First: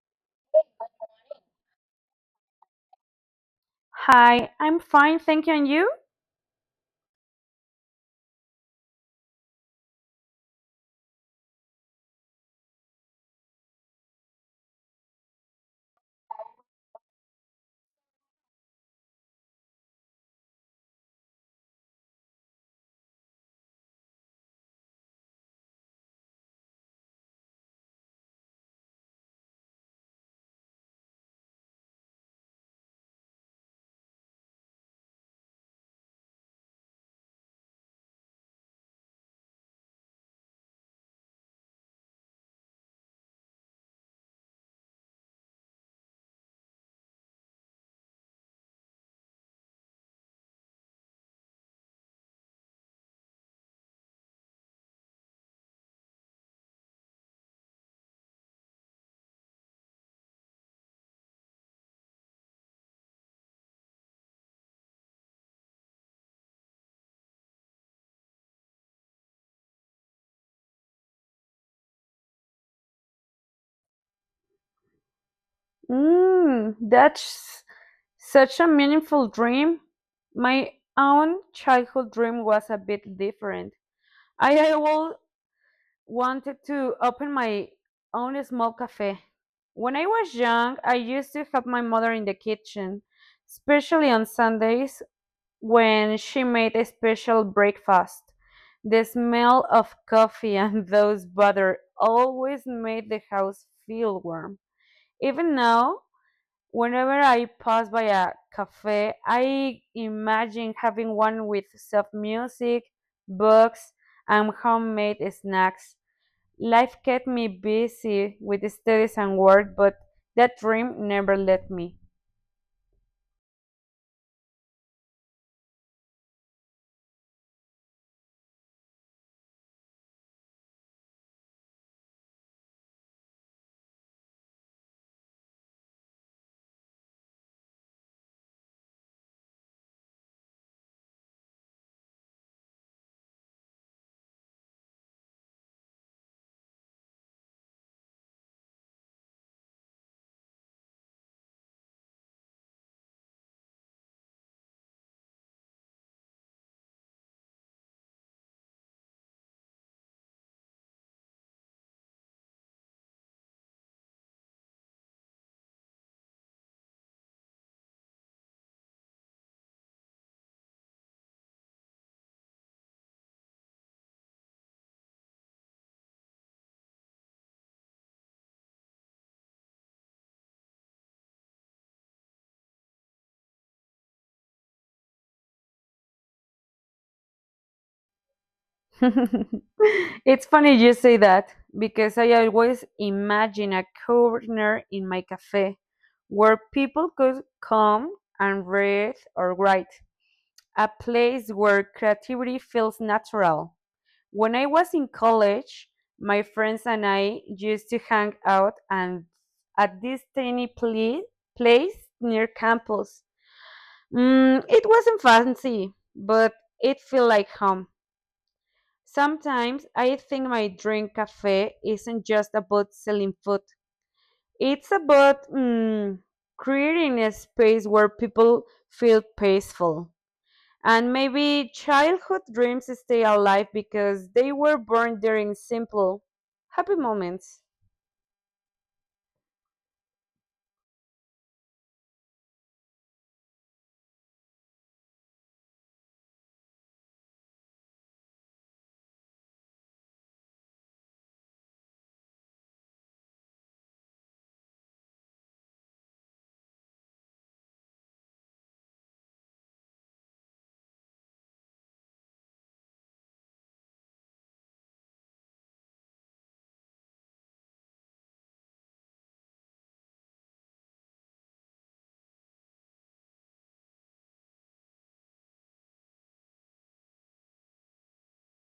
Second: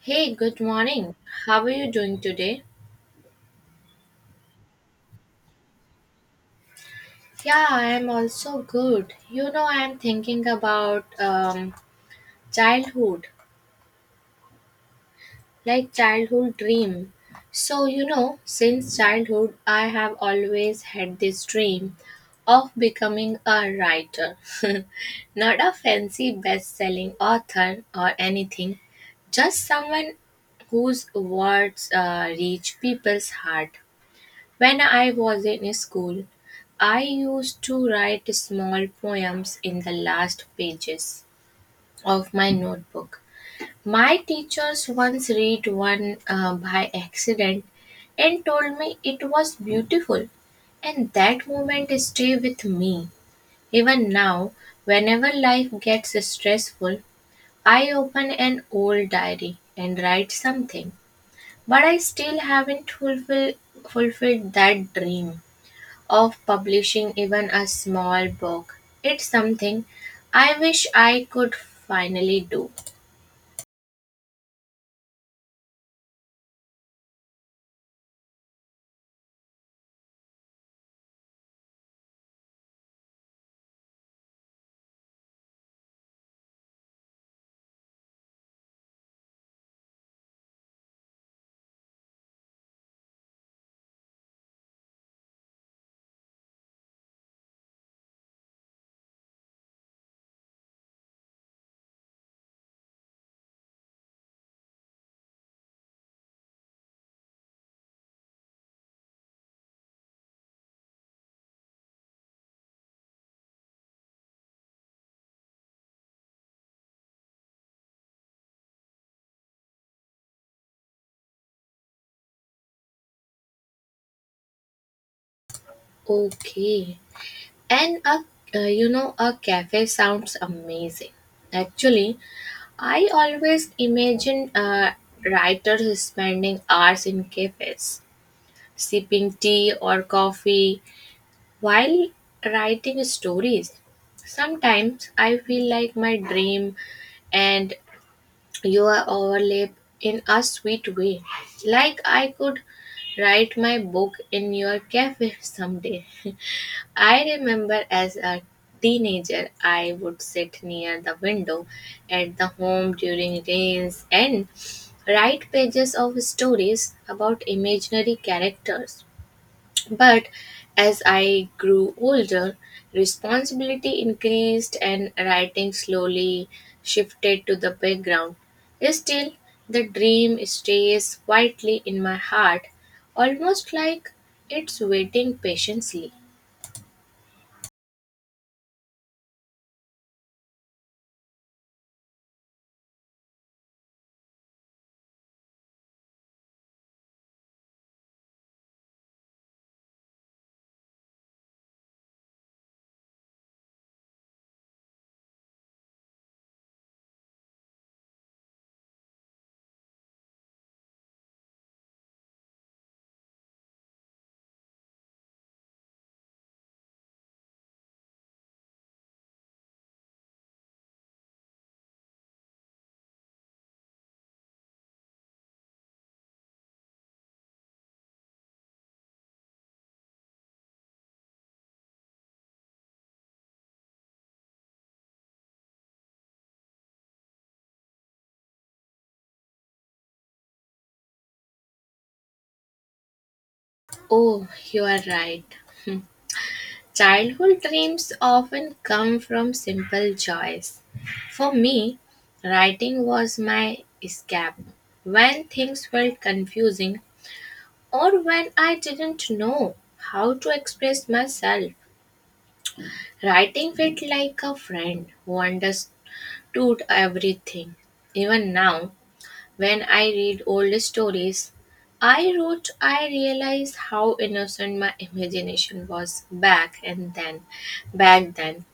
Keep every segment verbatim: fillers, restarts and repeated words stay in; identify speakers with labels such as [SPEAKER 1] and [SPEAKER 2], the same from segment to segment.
[SPEAKER 1] Hey, good morning. How are you doing today?
[SPEAKER 2] Hi, I'm fine, thank you. And you?
[SPEAKER 1] Yeah, I am also good. You know, I am thinking about um, childhood, like childhood dream. So, you know, since childhood, I have always had this dream of becoming a writer. Not a fancy best selling author or anything, just someone whose words uh, reach people's heart. When I was in school, I used to write small poems in the last pages of my notebook. My teachers once read one uh, by accident and told me it was beautiful, and that moment stayed with me. Even now, whenever life gets stressful, I open an old diary and write something, but I still haven't fulfill, fulfilled that dream of publishing even a small book. It's something I wish I could finally do.
[SPEAKER 2] Mm, that's such a meaningful dream. My own childhood dream was a bit different. I always wanted to open my own small cafe. When I was young, I used to help my mother in the kitchen, especially on Sundays when she made a special breakfast. The smell of coffee and those butter always made the house feel warm. Even now, whenever I pass by a cafe, I imagine having one with soft music, books, and homemade snacks. Life kept me busy with studies and work, but that dream never let me.
[SPEAKER 1] Okay. And a uh, You know, a cafe sounds amazing. Actually, I always imagine uh, writers spending hours in cafes, sipping tea or coffee while writing stories. Sometimes I feel like my dream and your overlap in a sweet way. Like I could write my book in your cafe someday. I remember as a teenager, I would sit near the window at the home during rains and write pages of stories about imaginary characters. But as I grew older, responsibility increased and writing slowly shifted to the background. Still, the dream stays quietly in my heart, almost like it's waiting patiently.
[SPEAKER 2] it's funny you say that because I always imagine a corner in my cafe where people could come and read or write. A place where creativity feels natural. When I was in college, my friends and I used to hang out and at this tiny pla- place near campus. Mm, it wasn't fancy, but it felt like home. Sometimes I think my dream cafe isn't just about selling food. It's about mm, creating a space where people feel peaceful. And maybe childhood dreams stay alive because they were born during simple, happy moments.
[SPEAKER 1] Oh, you are right. Childhood dreams often come from simple joys. For me, writing was my escape. When things felt confusing, or when I didn't know how to express myself. Writing felt like a friend who understood everything. Even now, when I read old stories I wrote, I realize how innocent my imagination was back and then, back then.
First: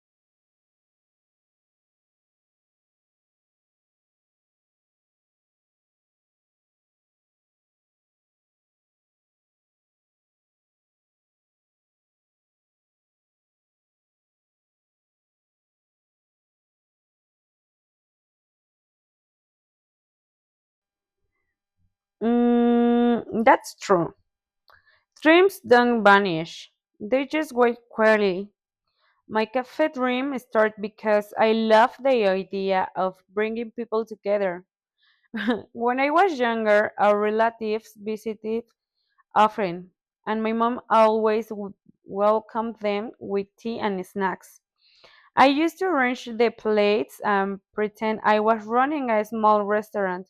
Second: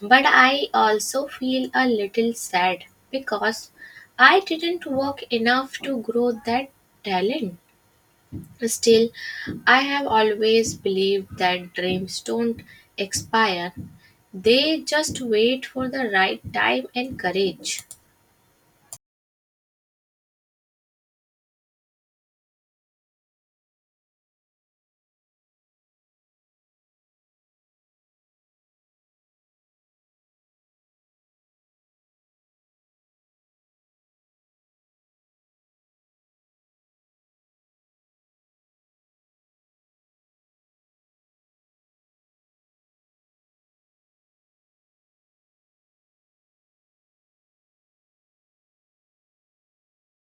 [SPEAKER 1] But I also feel a little sad because I didn't work enough to grow that talent. Still, I have always believed that dreams don't expire, they just wait for the right time and courage.
[SPEAKER 2] Mm, that's true. Dreams don't vanish, they just wait quietly. My cafe dream started because I love the idea of bringing people together. when I was younger, our relatives visited often, and my mom always w- welcomed them with tea and snacks. I used to arrange the plates and pretend I was running a small restaurant.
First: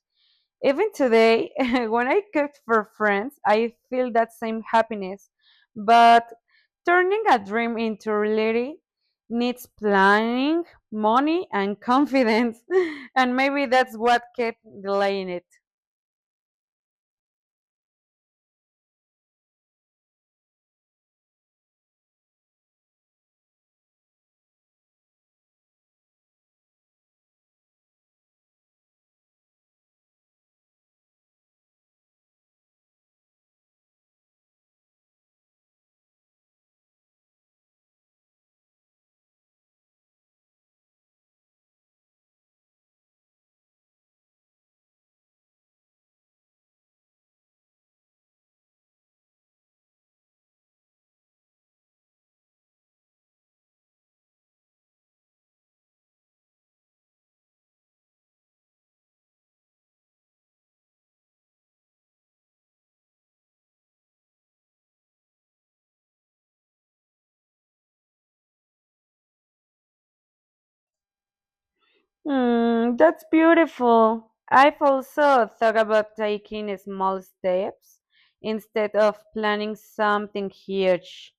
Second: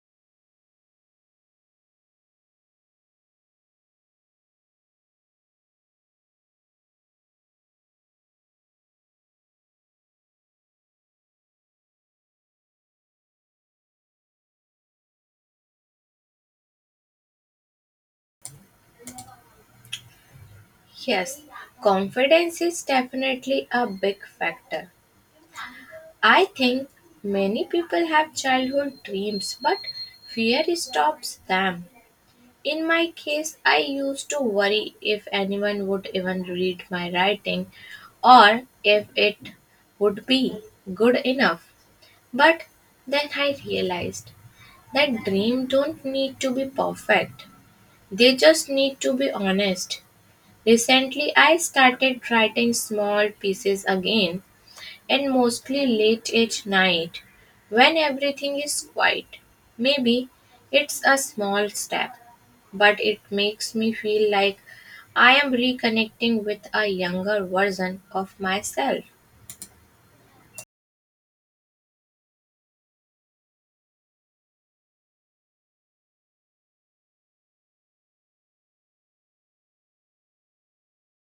[SPEAKER 2] Even today, when I cook for friends, I feel that same happiness. But turning a dream into reality needs planning, money, and confidence. and maybe that's what kept delaying it.
[SPEAKER 1] Yes, confidence is definitely a big factor. I think many people have childhood dreams, but fear stops them. In my case, I used to worry if anyone would even read my writing or if it would be good enough. But then I realized that dreams don't need to be perfect. They just need to be honest. Recently, I started writing small pieces again and mostly late at night when everything is quiet. Maybe it's a small step, but it makes me feel like I am reconnecting with a younger version of myself.
[SPEAKER 2] Mm, that's beautiful. I've also thought about taking small steps instead of planning something huge.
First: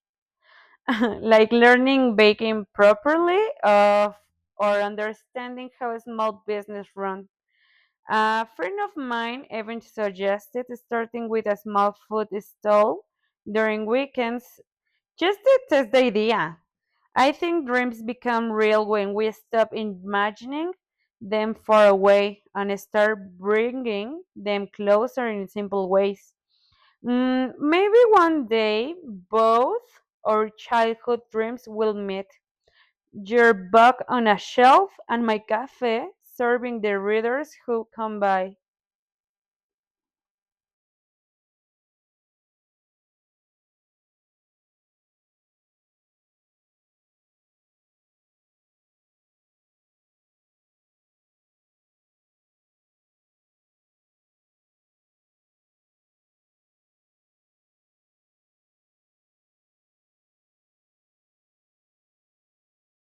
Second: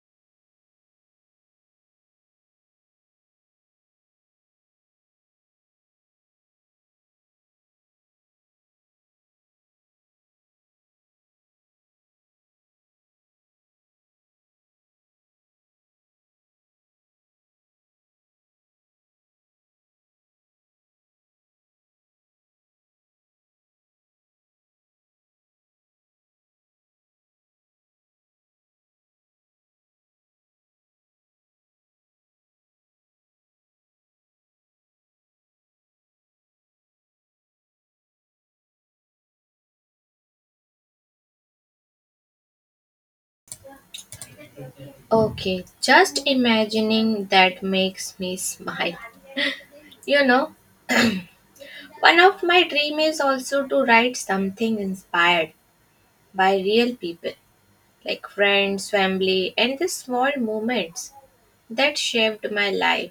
[SPEAKER 2] like learning baking properly of, or understanding how a small business runs. A friend of mine even suggested starting with a small food stall during weekends just to test the idea. I think dreams become real when we stop imagining them far away and start bringing them closer in simple ways. Mm, maybe one day both our childhood dreams will meet. Your book on a shelf and my cafe serving the readers who come by.
[SPEAKER 1] Okay, just imagining that makes me smile. You know, one of my dream is also to write something inspired by real people, like friends, family, and the small moments that shaped my life.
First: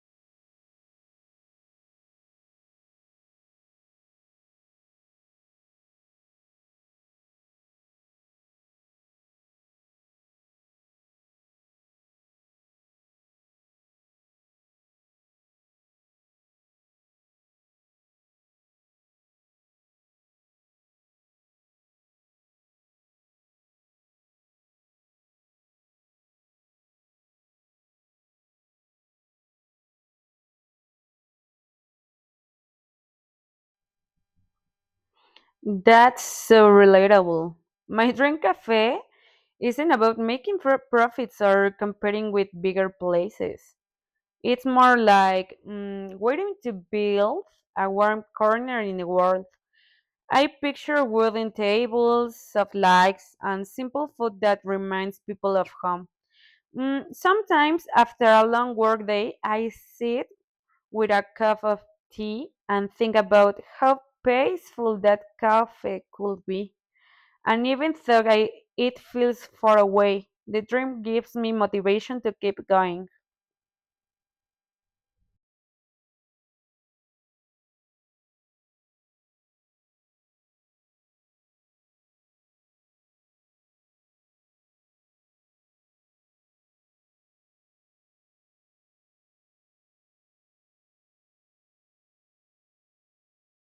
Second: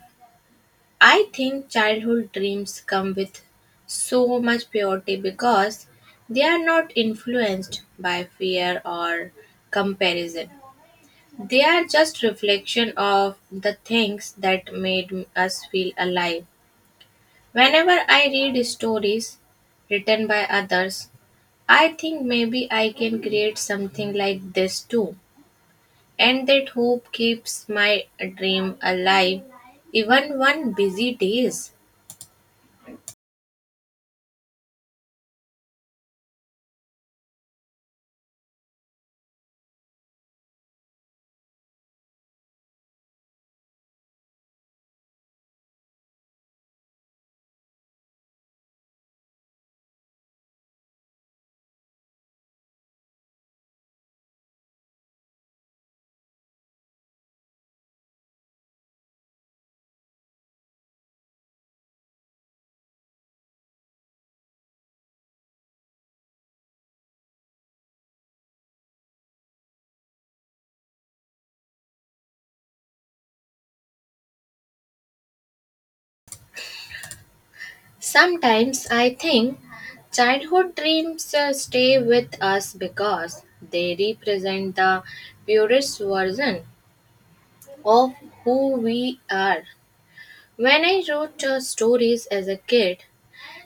[SPEAKER 1] I think childhood dreams come with so much purity because they are not influenced by fear or comparison. They are just reflection of the things that made us feel alive. Whenever I read stories written by others, I think maybe I can create something like this too. And that hope keeps my dream alive even one busy days.
[SPEAKER 2] That's so relatable. My dream cafe isn't about making pro- profits or competing with bigger places. It's more like mm, waiting to build a warm corner in the world. I picture wooden tables, soft lights, and simple food that reminds people of home. Mm, sometimes, after a long workday, I sit with a cup of tea and think about how peaceful that cafe could be. And even though I, it feels far away, the dream gives me motivation to keep going.
[SPEAKER 1] Sometimes I think childhood dreams uh, stay with us because they represent the purest version of who we are. When I wrote uh, stories as a kid,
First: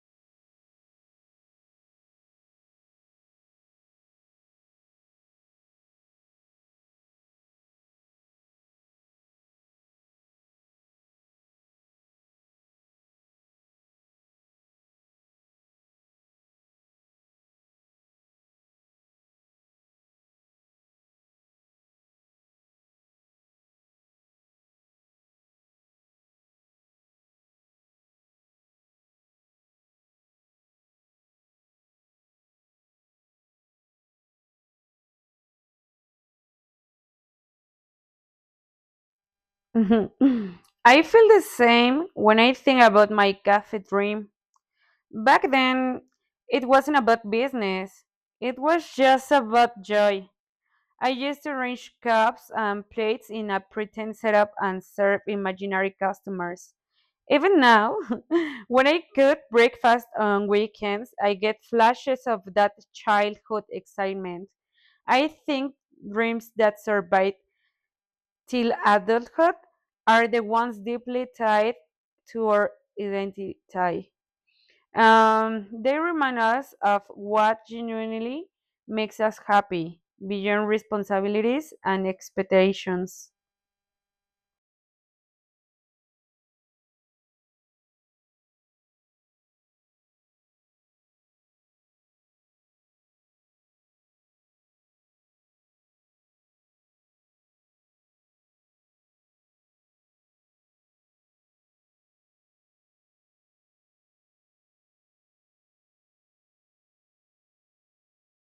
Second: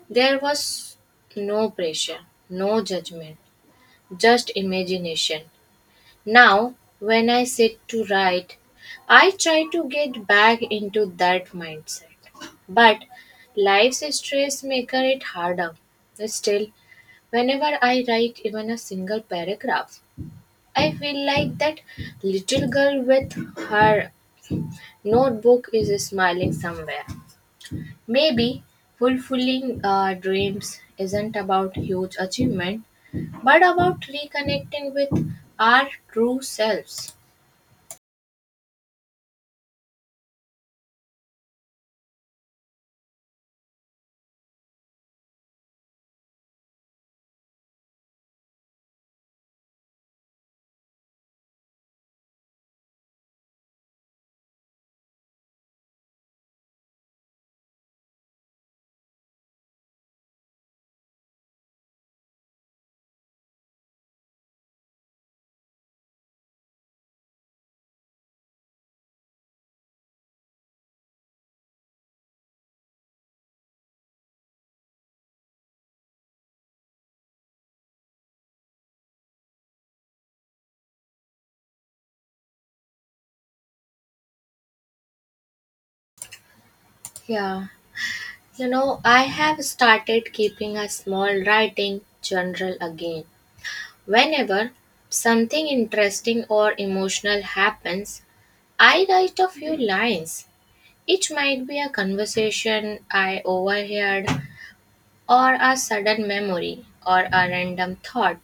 [SPEAKER 1] there was no pressure, no judgment, just imagination. Now, when I sit to write, I try to get back into that mindset. But life's stress makes it harder. Still, whenever I write even a single paragraph, I feel like that little girl with her notebook is smiling somewhere. Maybe fulfilling uh, dreams isn't about huge achievement, but about reconnecting with our true selves.
[SPEAKER 2] I feel the same when I think about my cafe dream. Back then, it wasn't about business. It was just about joy. I used to arrange cups and plates in a pretend setup and serve imaginary customers. Even now, when I cook breakfast on weekends, I get flashes of that childhood excitement. I think dreams that survive till adulthood are the ones deeply tied to our identity. Um, they remind us of what genuinely makes us happy beyond responsibilities and expectations.
[SPEAKER 1] Yeah, you know, I have started keeping a small writing journal again. Whenever something interesting or emotional happens, I write a few lines. It might be a conversation I overheard, or a sudden memory or a random thought.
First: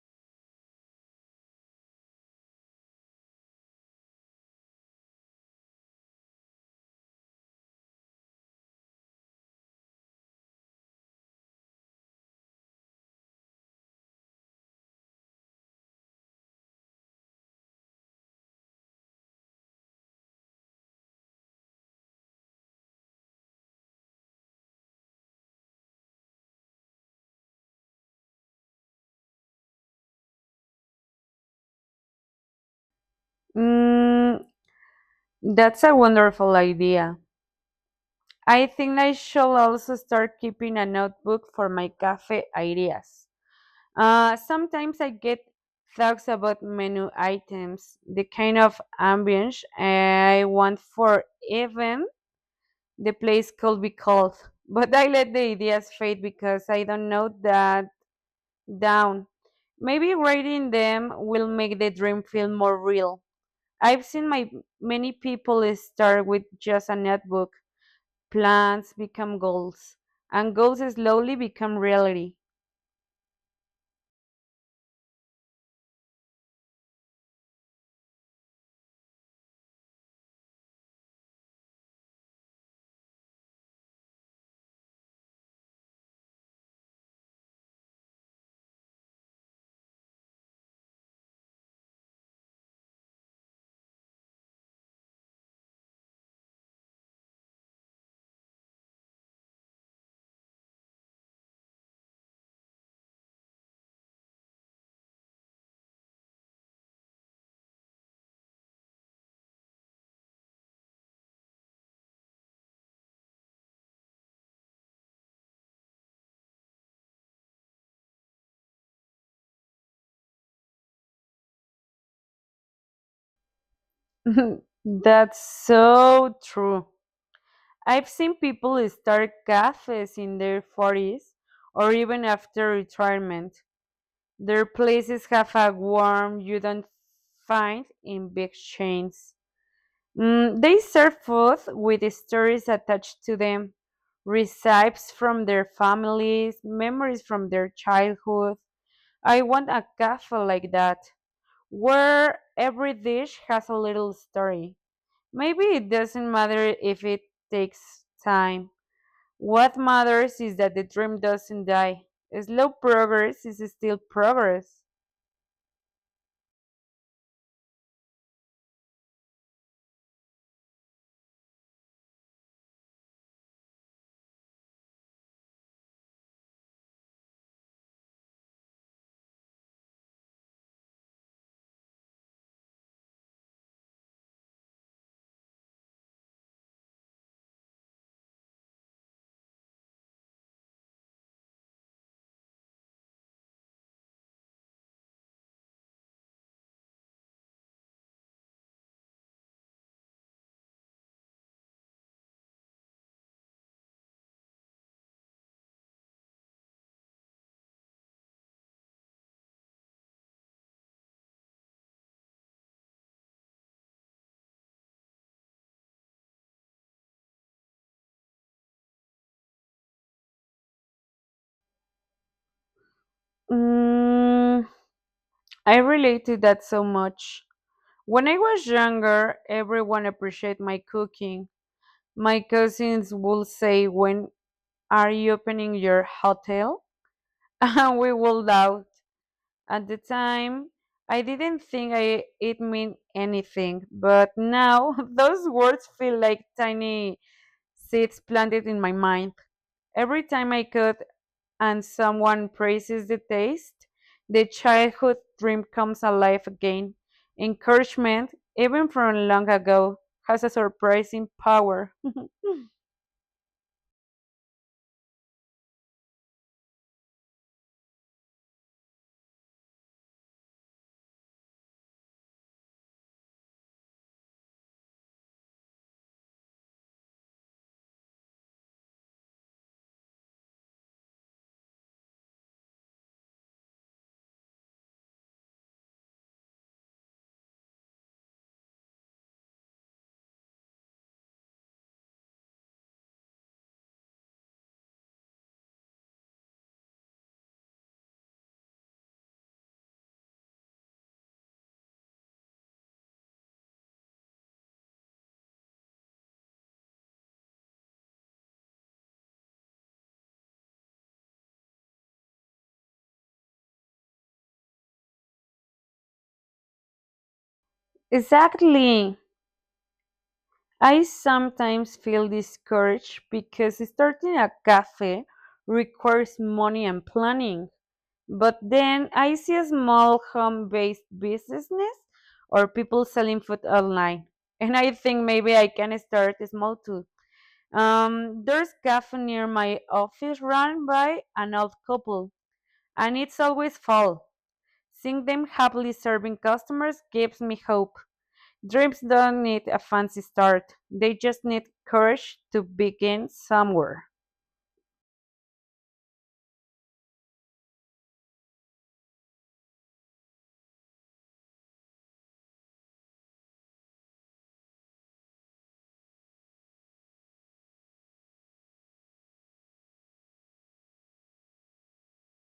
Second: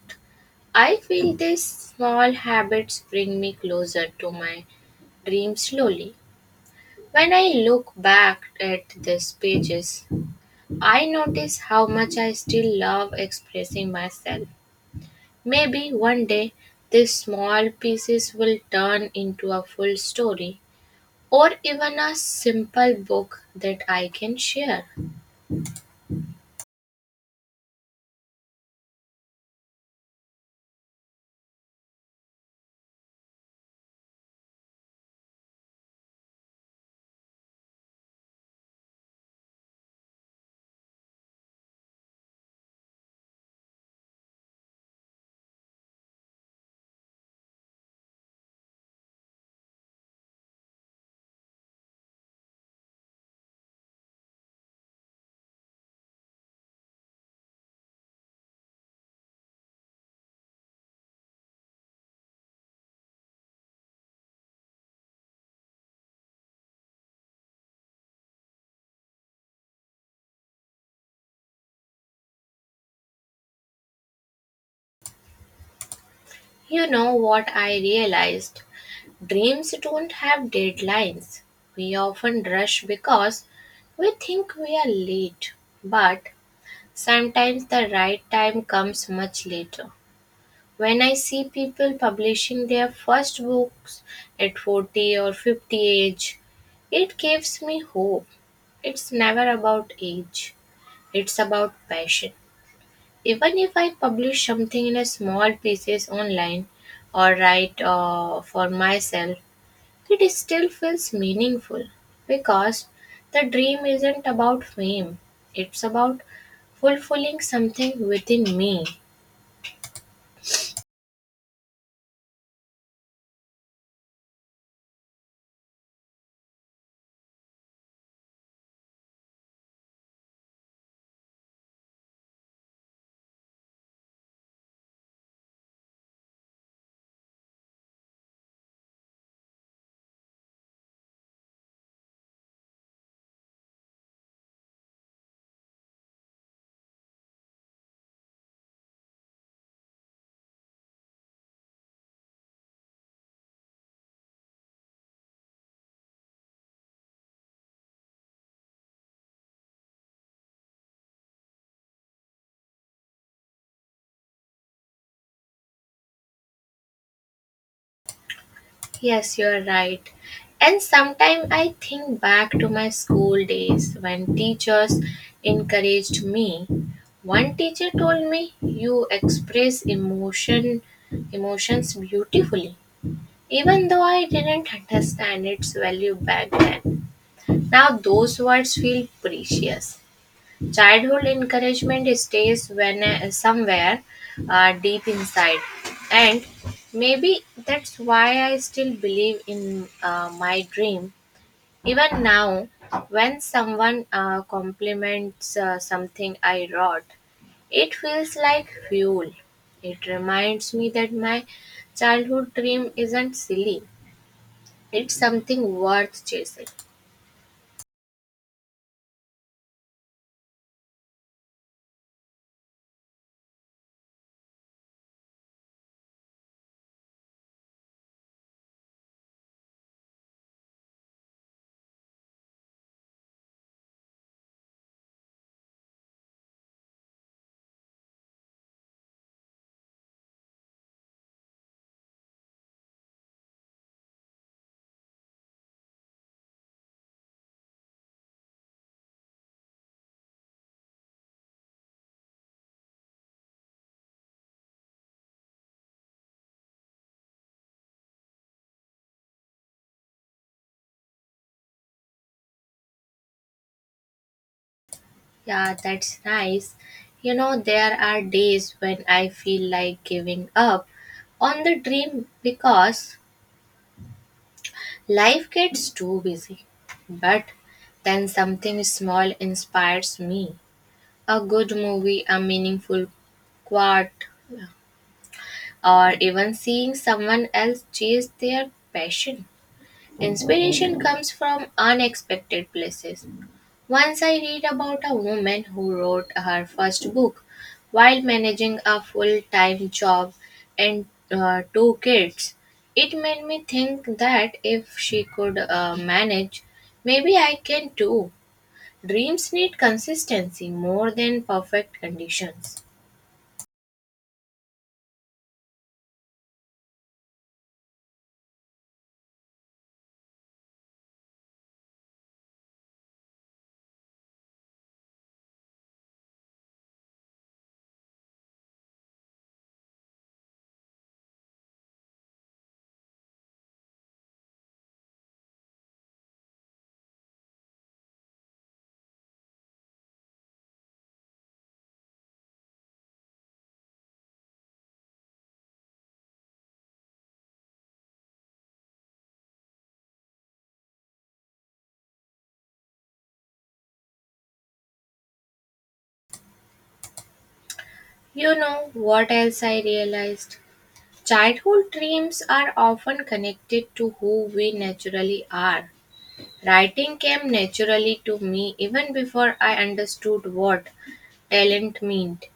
[SPEAKER 1] I feel these small habits bring me closer to my dream slowly. When I look back at these pages, I notice how much I still love expressing myself. Maybe one day these small pieces will turn into a full story or even a simple book that I can share.
[SPEAKER 2] Mm, that's a wonderful idea. I think I shall also start keeping a notebook for my cafe ideas. Uh, sometimes I get thoughts about menu items, the kind of ambience I want for events the place could be cold. But I let the ideas fade because I don't know that down. Maybe writing them will make the dream feel more real. I've seen my many people start with just a notebook. Plans become goals, and goals slowly become reality.
[SPEAKER 1] You know what I realized? Dreams don't have deadlines. We often rush because we think we are late, but sometimes the right time comes much later. When I see people publishing their first books at forty or fifty age, it gives me hope. It's never about age, it's about passion. Even if I publish something in a small pieces online or write uh, for myself, it still feels meaningful because the dream isn't about fame, it's about fulfilling something within me.
[SPEAKER 2] That's so true. I've seen people start cafes in their forties or even after retirement. Their places have a warmth you don't find in big chains. Mm, they serve food with stories attached to them, recipes from their families, memories from their childhood. I want a cafe like that, where every dish has a little story. Maybe it doesn't matter if it takes time. What matters is that the dream doesn't die. Slow progress is still progress.
[SPEAKER 1] Yes, you're right. And sometimes I think back to my school days when teachers encouraged me. One teacher told me, "You express emotion emotions beautifully." Even though I didn't understand its value back then, now those words feel precious. Childhood encouragement stays when uh, somewhere uh, deep inside, and maybe that's why I still believe in uh, my dream. Even now, when someone uh, compliments uh, something I wrote, it feels like fuel. It reminds me that my childhood dream isn't silly. It's something worth chasing.
[SPEAKER 2] Mm, I relate to that so much. When I was younger, everyone appreciated my cooking. My cousins would say, "When are you opening your hotel?" And we would laugh. At the time, I didn't think I, it meant anything, but now those words feel like tiny seeds planted in my mind. Every time I cook, and someone praises the taste, the childhood dream comes alive again. Encouragement, even from long ago, has a surprising power.
[SPEAKER 1] Yeah, that's nice. You know, there are days when I feel like giving up on the dream because life gets too busy. But then something small inspires me. A good movie, a meaningful quote, or even seeing someone else chase their passion. Inspiration comes from unexpected places. Once I read about a woman who wrote her first book while managing a full time job and uh, two kids. It made me think that if she could uh, manage, maybe I can too. Dreams need consistency more than perfect conditions.
[SPEAKER 2] Exactly. I sometimes feel discouraged because starting a cafe requires money and planning. But then I see a small home based businesses or people selling food online. And I think maybe I can start small too. Um, there's cafe near my office run by an old couple, and it's always full. Seeing them happily serving customers gives me hope. Dreams don't need a fancy start. They just need courage to begin somewhere.
[SPEAKER 1] You know what else I realized? Childhood dreams are often connected to who we naturally are. Writing came naturally to me even before I understood what talent meant.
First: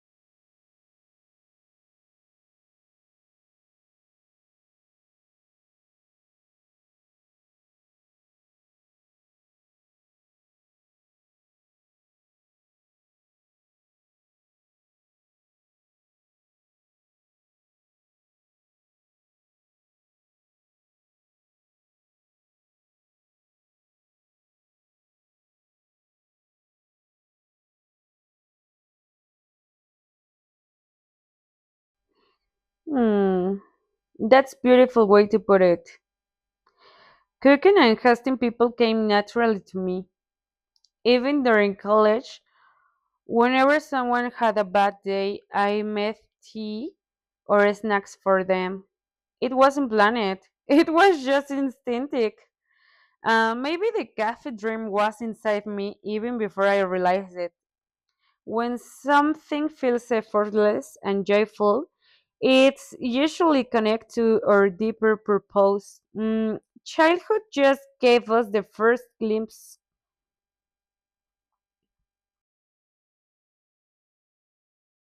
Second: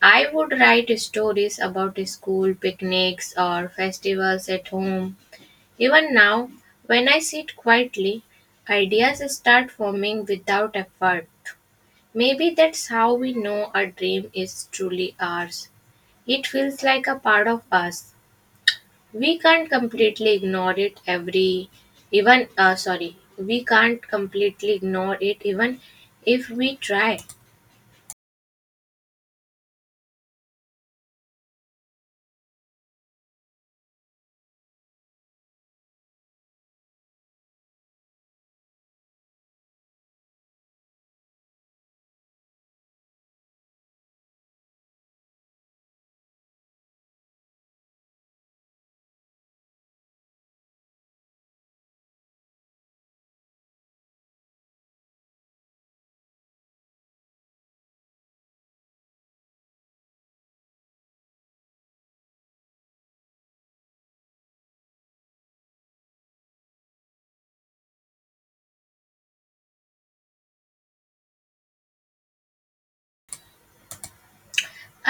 [SPEAKER 1] I would write stories about school picnics or festivals at home. Even now, when I sit quietly, ideas start forming without effort. Maybe that's how we know a dream is truly ours. It feels like a part of us we can't completely ignore it every even uh, sorry we can't completely ignore it even if we try.
[SPEAKER 2] Hmm, that's a beautiful way to put it. Cooking and hosting people came naturally to me. Even during college, whenever someone had a bad day, I made tea or snacks for them. It wasn't planned. It was just instinctive. Uh, maybe the cafe dream was inside me even before I realized it. When something feels effortless and joyful, it's usually connected to our deeper purpose. Mm, childhood just gave us the first glimpse.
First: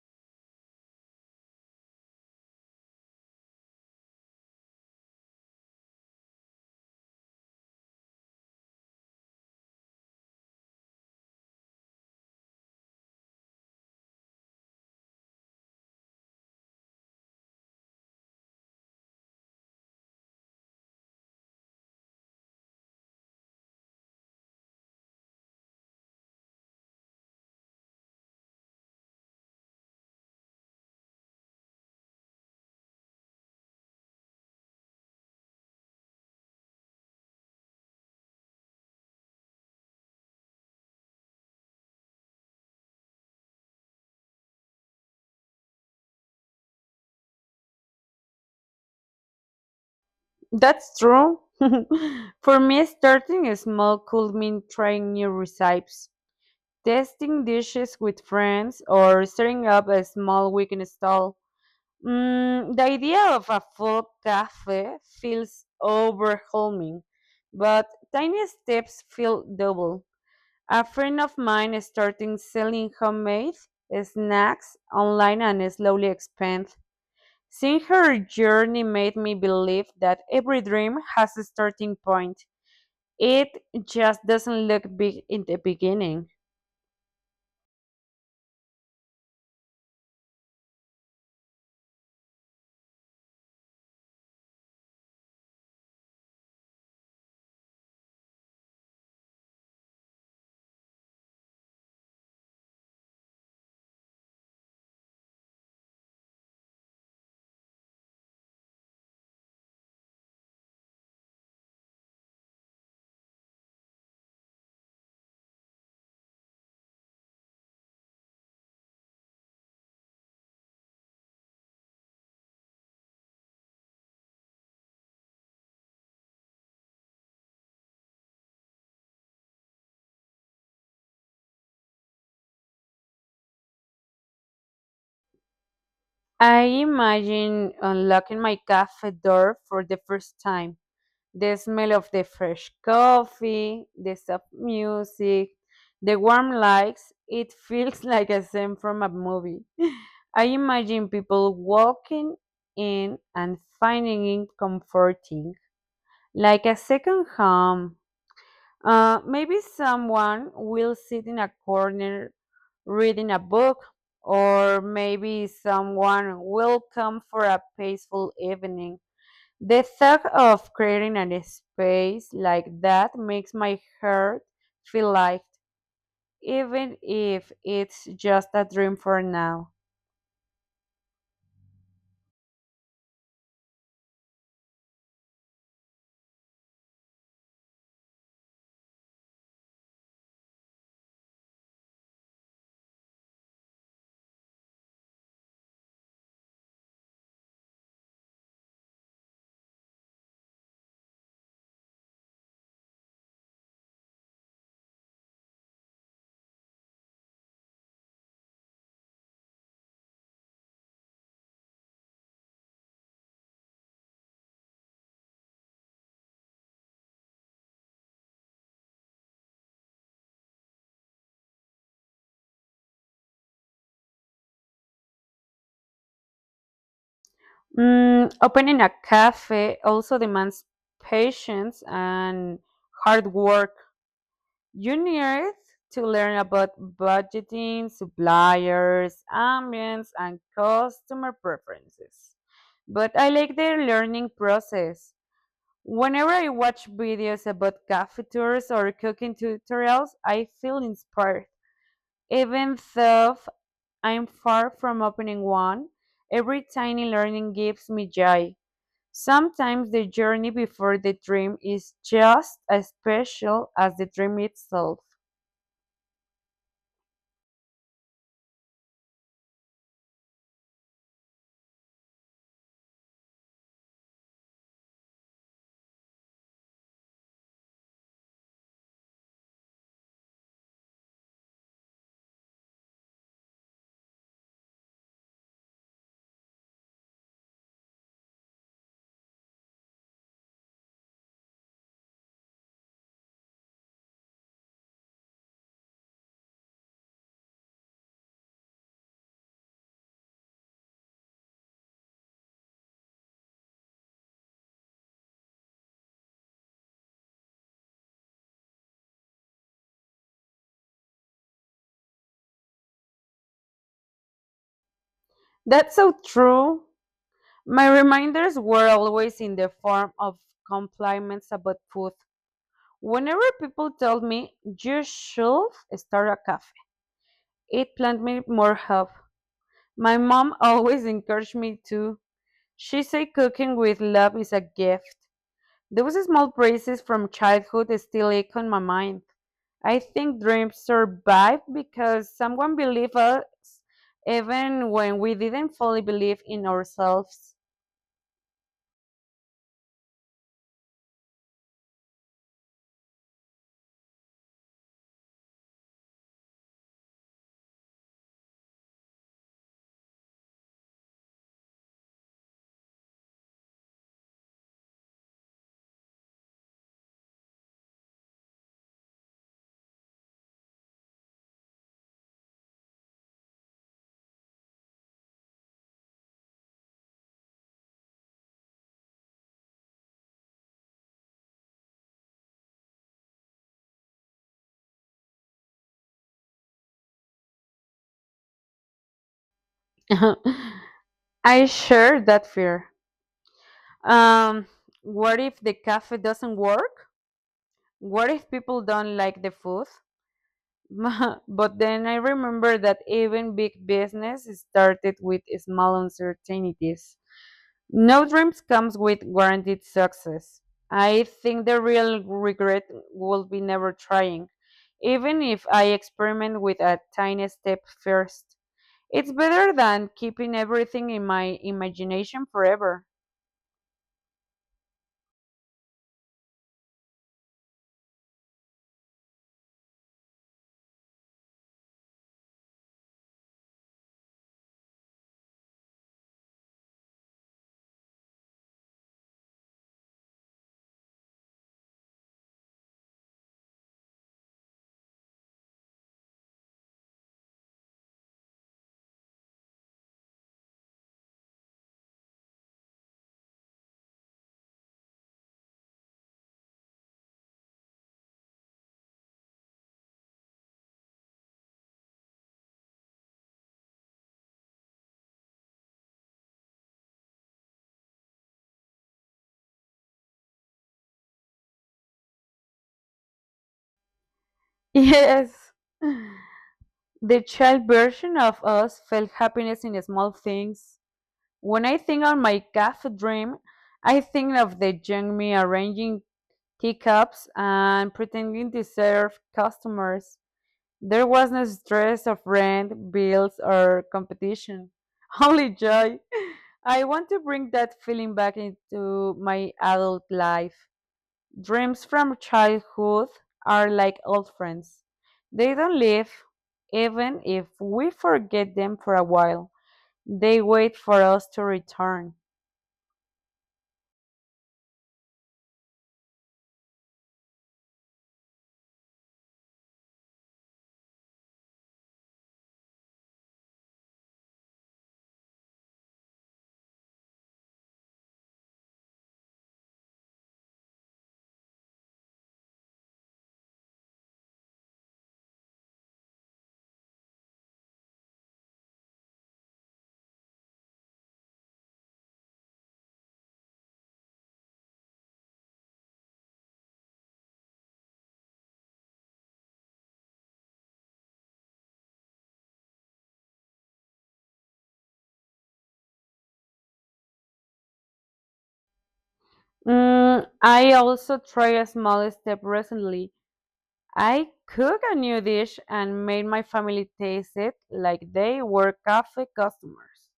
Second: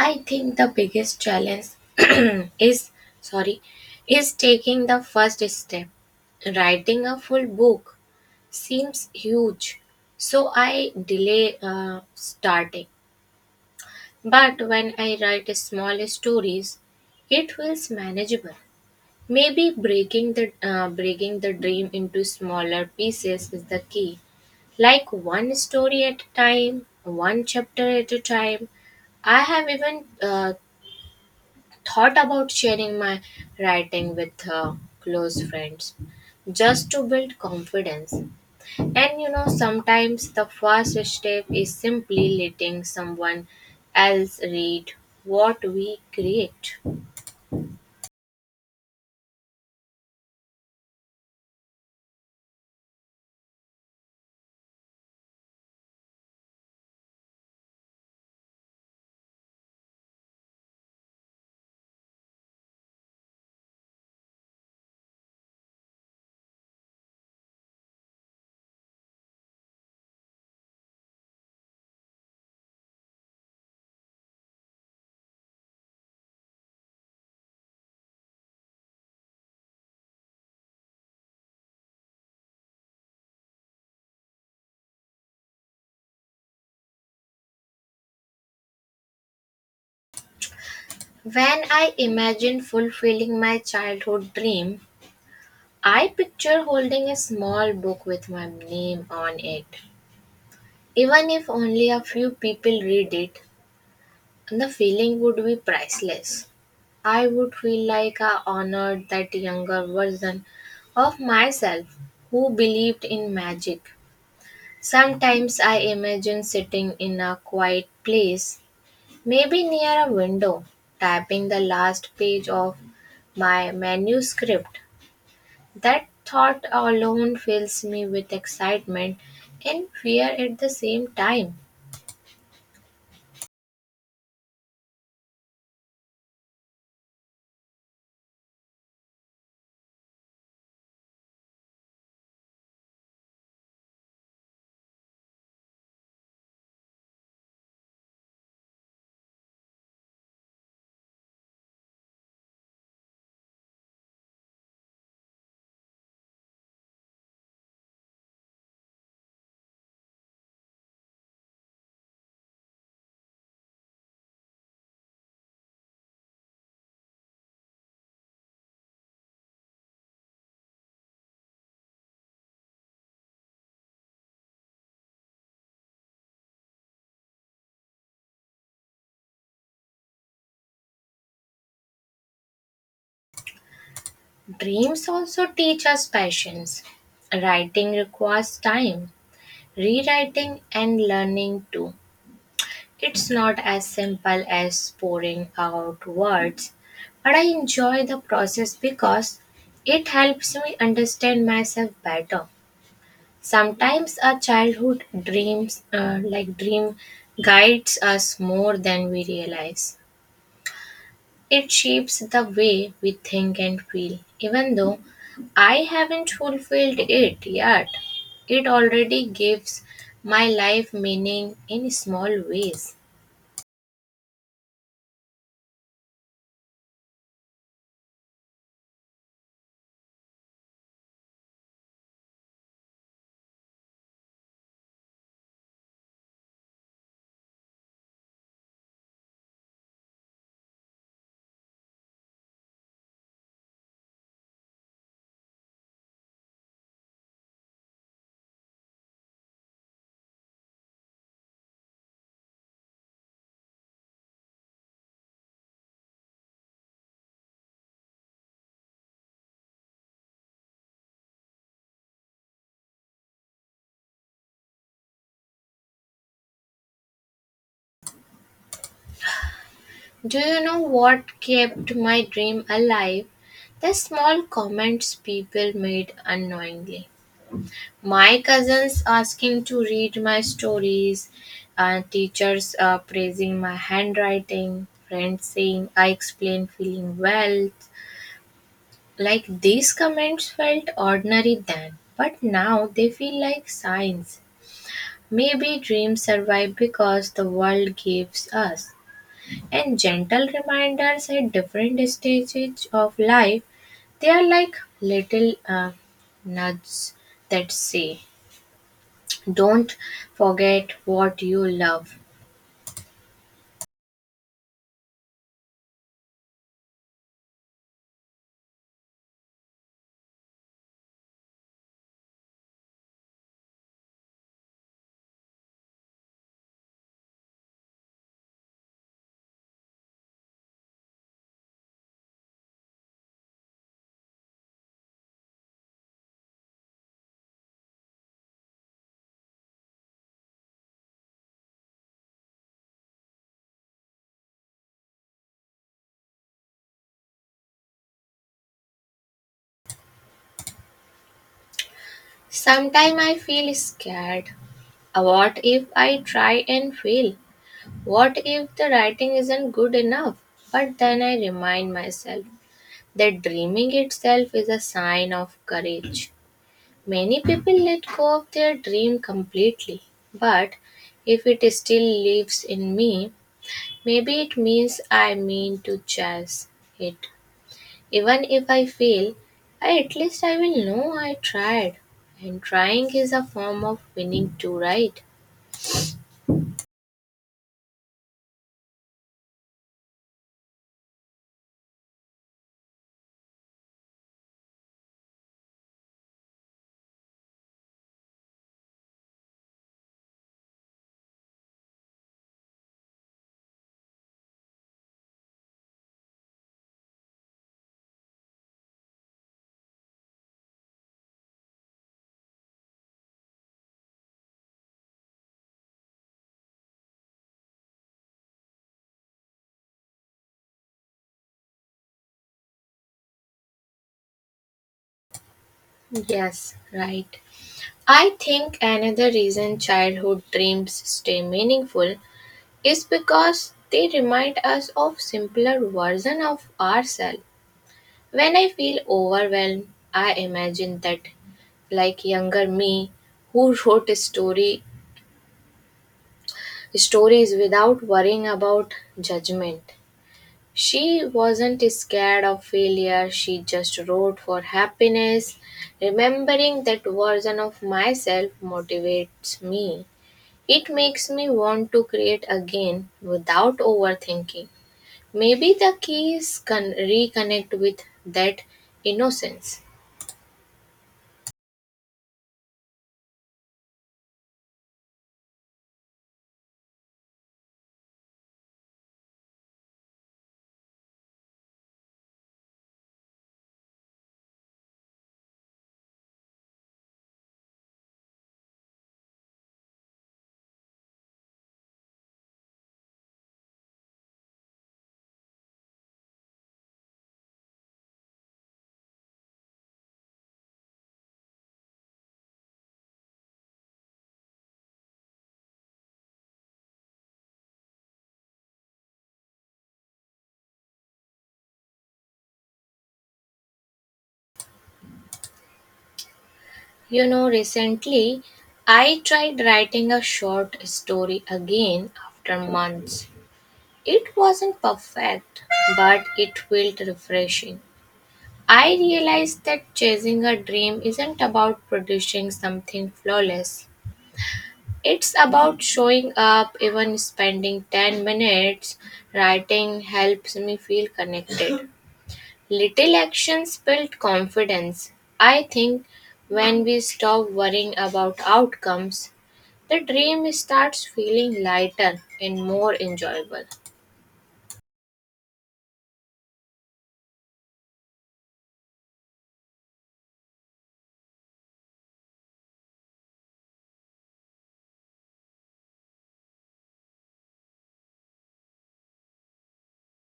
[SPEAKER 1] I think the biggest challenge is sorry is taking the first step. Writing a full book seems huge, so I delay uh, starting, but when I write small stories it feels manageable. Maybe breaking the uh, breaking the dream into smaller pieces is the key. Like one story at a time, one chapter at a time. I have even uh, thought about sharing my writing with uh, close friends just to build confidence. And you know, sometimes the first step is simply letting someone else read what we create.
[SPEAKER 2] That's true. For me, starting small could mean trying new recipes, testing dishes with friends, or setting up a small weekend stall. Mm, the idea of a full cafe feels overwhelming, but tiny steps feel double. A friend of mine started selling homemade snacks online and slowly expand. Seeing her journey made me believe that every dream has a starting point. It just doesn't look big in the beginning.
[SPEAKER 1] When I imagine fulfilling my childhood dream, I picture holding a small book with my name on it. Even if only a few people read it, the feeling would be priceless. I would feel like I honored that younger version of myself who believed in magic. Sometimes I imagine sitting in a quiet place, maybe near a window, typing the last page of my manuscript. That thought alone fills me with excitement and fear at the same time.
[SPEAKER 2] I imagine unlocking my cafe door for the first time the smell of the fresh coffee, the soft music, the warm lights. It feels like a scene from a movie. I imagine people walking in and finding it comforting, like a second home. Uh, maybe someone will sit in a corner reading a book, or maybe someone will come for a peaceful evening the thought of creating a space like that makes my heart feel light, even if it's just a dream for now.
[SPEAKER 1] Dreams also teach us patience. Writing requires time, rewriting, and learning too. It's not as simple as pouring out words, but I enjoy the process because it helps me understand myself better. Sometimes our childhood dreams, uh, like dream, guides us more than we realize. It shapes the way we think and feel. Even though I haven't fulfilled it yet, it already gives my life meaning in small ways.
[SPEAKER 2] Mm, opening a cafe also demands patience and hard work. You need to learn about budgeting, suppliers, ambience, and customer preferences. But I like the learning process. Whenever I watch videos about cafe tours or cooking tutorials, I feel inspired. Even though I'm far from opening one, every tiny learning gives me joy. Sometimes the journey before the dream is just as special as the dream itself.
[SPEAKER 1] Do you know what kept my dream alive? The small comments people made unknowingly. My cousins asking to read my stories, uh, teachers uh, praising my handwriting, friends saying I explain feeling well. Like these comments felt ordinary then, but now they feel like signs. Maybe dreams survive because the world gives us. And gentle reminders at different stages of life, they are like little uh, nudges that say, don't forget what you love.
[SPEAKER 2] That's so true. My reminders were always in the form of compliments about food. Whenever people told me, you should start a cafe. It planned me more help. My mom always encouraged me to. She said cooking with love is a gift. Those small praises from childhood still echo in my mind. I think dreams survive because someone believed us even when we didn't fully believe in ourselves.
[SPEAKER 1] Sometimes I feel scared. Uh, What if I try and fail? What if the writing isn't good enough? But then I remind myself that dreaming itself is a sign of courage. Many people let go of their dream completely, but if it still lives in me, maybe it means I mean to chase it. Even if I fail, I, at least I will know I tried. And trying is a form of winning too, right?
[SPEAKER 2] I share that fear. Um, what if the cafe doesn't work? What if people don't like the food? but then I remember that even big business started with small uncertainties. No dreams comes with guaranteed success. I think the real regret will be never trying, even if I experiment with a tiny step first. It's better than keeping everything in my imagination forever.
[SPEAKER 1] Yes, right. I think another reason childhood dreams stay meaningful is because they remind us of simpler version of ourselves. When I feel overwhelmed, I imagine that like younger me who wrote a story stories without worrying about judgment. She wasn't scared of failure, she just wrote for happiness. Remembering that version of myself motivates me. It makes me want to create again without overthinking. Maybe the key is con- reconnect with that innocence.
[SPEAKER 2] Yes. The child version of us felt happiness in small things. When I think of my cafe dream, I think of the young me arranging teacups and pretending to serve customers. There was no stress of rent, bills, or competition, only joy. I want to bring that feeling back into my adult life. Dreams from childhood are like old friends. They don't leave, even if we forget them for a while. They wait for us to return.
[SPEAKER 1] You know, recently I tried writing a short story again after months. It wasn't perfect, but it felt refreshing. I realized that chasing a dream isn't about producing something flawless. It's about showing up, even spending ten minutes writing helps me feel connected. Little actions build confidence. I think when we stop worrying about outcomes, the dream starts feeling lighter and more enjoyable.
[SPEAKER 2] Mm, I also tried a small step recently. I cooked a new dish and made my family taste it like they were cafe customers.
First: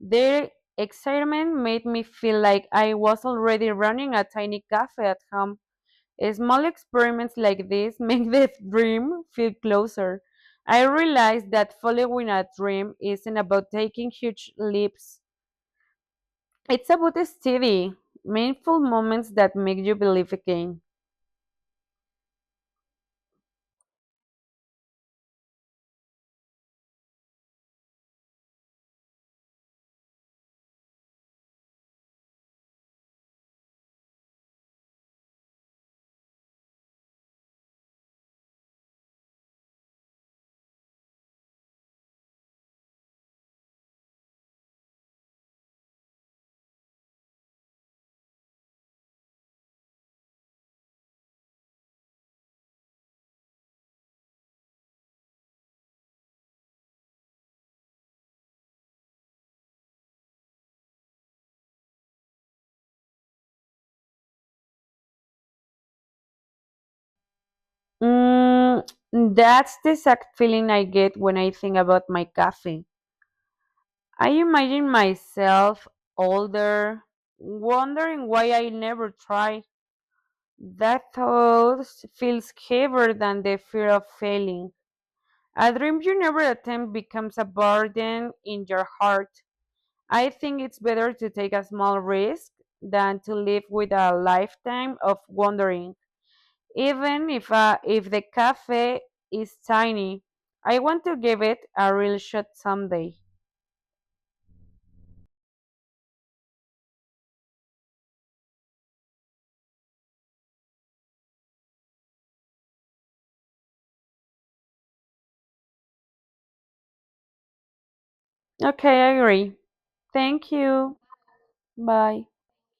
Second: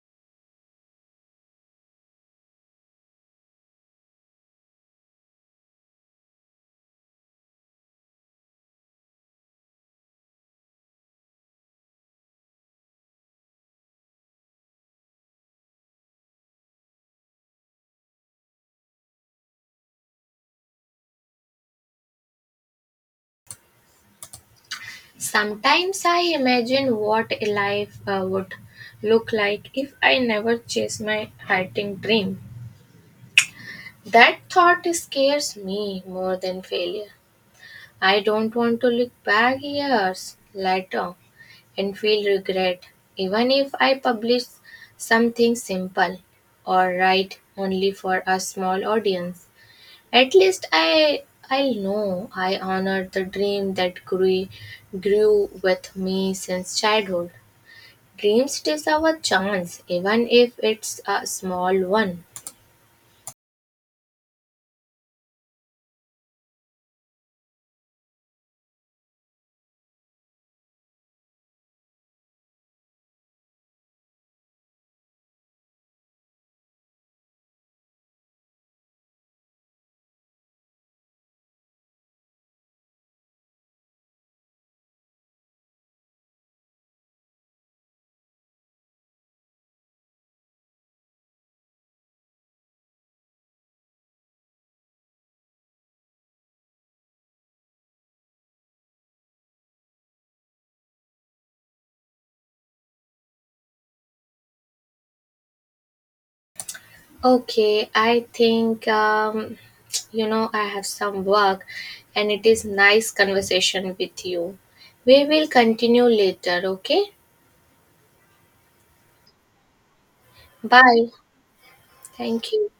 [SPEAKER 2] Their excitement made me feel like I was already running a tiny cafe at home. Small experiments like this make the dream feel closer. I realized that following a dream isn't about taking huge leaps. It's about steady, meaningful moments that make you believe again.
[SPEAKER 1] Sometimes I imagine what a life uh, would look like if I never chased my writing dream. That thought scares me more than failure. I don't want to look back years later and feel regret, even if I publish something simple or write only for a small audience. At least I I'll know I honored the dream that grew grew with me since childhood. Dreams is our chance, even if it's a small one.
[SPEAKER 2] Mm, that's the exact feeling I get when I think about my cafe. I imagine myself older, wondering why I never tried. That thought feels heavier than the fear of failing. A dream you never attempt becomes a burden in your heart. I think it's better to take a small risk than to live with a lifetime of wondering. Even if uh, if the cafe is tiny, I want to give it a real shot someday.
[SPEAKER 1] Okay, I think um, you know I have some work, and it is nice conversation with you. We will continue later. Okay,
[SPEAKER 2] Okay, I agree. Thank you.
[SPEAKER 1] bye.
[SPEAKER 2] Bye.
[SPEAKER 1] Thank you.